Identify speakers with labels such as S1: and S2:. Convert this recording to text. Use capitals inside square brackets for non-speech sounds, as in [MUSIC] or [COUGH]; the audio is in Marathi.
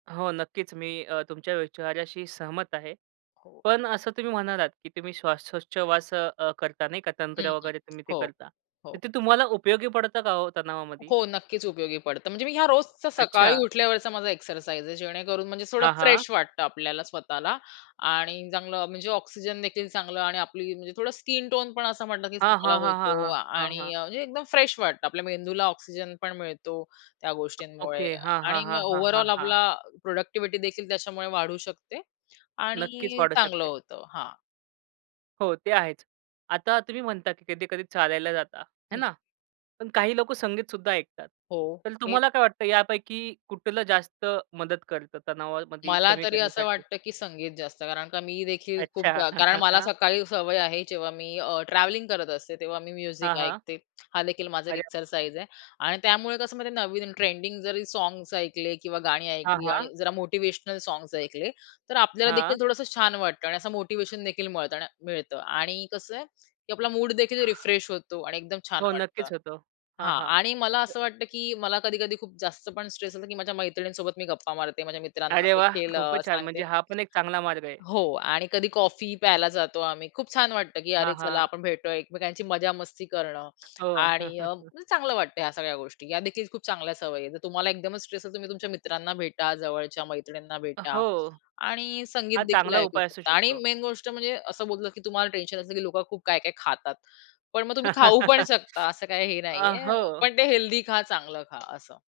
S1: हो, नक्कीच, मी अ, तुमच्या विचाऱ्याशी सहमत आहे.
S2: हो.
S1: पण असं तुम्ही म्हणालात की तुम्ही श्वासोच्छवास अ, करता नाही का
S2: हं,
S1: तंत्र
S2: हं.
S1: वगैरे तुम्ही ते
S2: हो,
S1: करता. तर
S2: हो.
S1: ते तुम्हाला उपयोगी पडतं का हो तणावामध्ये?
S2: हो, नक्कीच उपयोगी पडतं. म्हणजे मी ह्या रोजचा सकाळी
S1: अच्छा.
S2: उठल्यावरचा माझा एक्सरसाइज आहे जेणेकरून म्हणजे थोडं
S1: हां, हां.
S2: फ्रेश वाटतं आपल्याला स्वतःला आणि चांगलं म्हणजे ऑक्सिजनदेखील चांगलं आणि आपली म्हणजे थोडं स्किन टोन पण असं म्हणलं की
S1: हां,
S2: चांगला
S1: हां, हां, हां,
S2: होतो
S1: हां, हां,
S2: आणि
S1: हां.
S2: म्हणजे एकदम फ्रेश वाटतं. आपल्या मेंदूला ऑक्सिजन पण मिळतो त्या गोष्टींमुळे
S1: ओके, हां, हां,
S2: आणि मग
S1: हां, हां, हां,
S2: ओव्हरऑल
S1: हां.
S2: आपला प्रॉडक्टिव्हिटी देखील त्याच्यामुळे वाढू शकते
S1: नक्कीच
S2: आणि
S1: वाढू
S2: चांगलं
S1: शकते.
S2: होतं, हां.
S1: हो, ते आहेच. आता तुम्ही म्हणता की कधी-कधी चालायला जाता आहे
S2: हं.
S1: ना, पण काही लोकं संगीत सुद्धा ऐकतात.
S2: हो,
S1: तर
S2: हे
S1: तुम्हाला काय वाटतं यापैकी कुठलं जास्त मदत करतं तणावामध्ये
S2: मला
S1: कमी
S2: तरी असं
S1: करण्यासाठी?
S2: वाटतं, की संगीत जास्त कारण का मी देखील खूप
S1: अच्छा.
S2: जा कारण मला
S1: [CHUCKLES]
S2: सकाळी सवय आहे जेव्हा मी अ, ट्रॅव्हलिंग करत असते तेव्हा मी म्युझिक
S1: हां, हां.
S2: ऐकते. हा देखील माझा एक
S1: अरे वाह!
S2: एक्सरसाइज आहे आणि त्यामुळे कसं म्हणजे नवीन ट्रेंडिंग जरी सॉंग्स ऐकले किंवा गाणी
S1: हां,
S2: ऐकली
S1: हां.
S2: आणि जरा मोटिव्हेशनल सॉंग्स ऐकले. तर आपल्याला
S1: हां.
S2: देखील थोडंसं छान वाटतं आणि असं मोटिव्हेशन देखील मिळत मिळतं आणि कसं आहे, की आपला मूडदेखील रिफ्रेश होतो आणि एकदम छान
S1: हो,
S2: वाटतं.
S1: नक्कीच होतो. हां,
S2: हां
S1: हां.
S2: आणि मला
S1: अ
S2: असं वाटतं की मला कधी-कधी खूप जास्त पण स्ट्रेस असतो की माझ्या मैत्रिणींसोबत मी गप्पा मारते. माझ्या मित्रांना
S1: अरे, वाह!
S2: देखील
S1: खूपच छान
S2: सांगते
S1: म्हणजे हा पण एक चांगला मार्ग आहे.
S2: अ, हो आणि कधी कॉफी प्यायला जातो आम्ही खूप छान वाटतं की
S1: हां,
S2: अरे चला
S1: हां.
S2: आपण भेटतोय एकमेकांची मजा मस्ती करणं
S1: हो.
S2: आणि अ,
S1: [CHUCKLES]
S2: चांगलं वाटतं ह्या सगळ्या गोष्टी. ह्या देखील खूप चांगल्या सवयी आहेत. जर तुम्हाला एकदमच स्ट्रेस आहे तुम्ही तुमच्या मित्रांना भेटा, जवळच्या मैत्रिणींना
S1: अ,
S2: भेटा
S1: हो,
S2: आणि
S1: हा
S2: संगीतदेखील
S1: चांगला
S2: ऐकू
S1: उपाय असू
S2: शकता आणि
S1: शकतो.
S2: मेन गोष्ट म्हणजे असं बोललं की तुम्हाला टेन्शन असतं की लोकं खूप काय-काय खातात. पण मग तुम्ही खाऊ पण
S1: [CHUCKLES]
S2: शकता, असं काही हे
S1: अ,
S2: नाहीये.
S1: हो.
S2: पण ते हेल्दी खा चांगलं खा असं.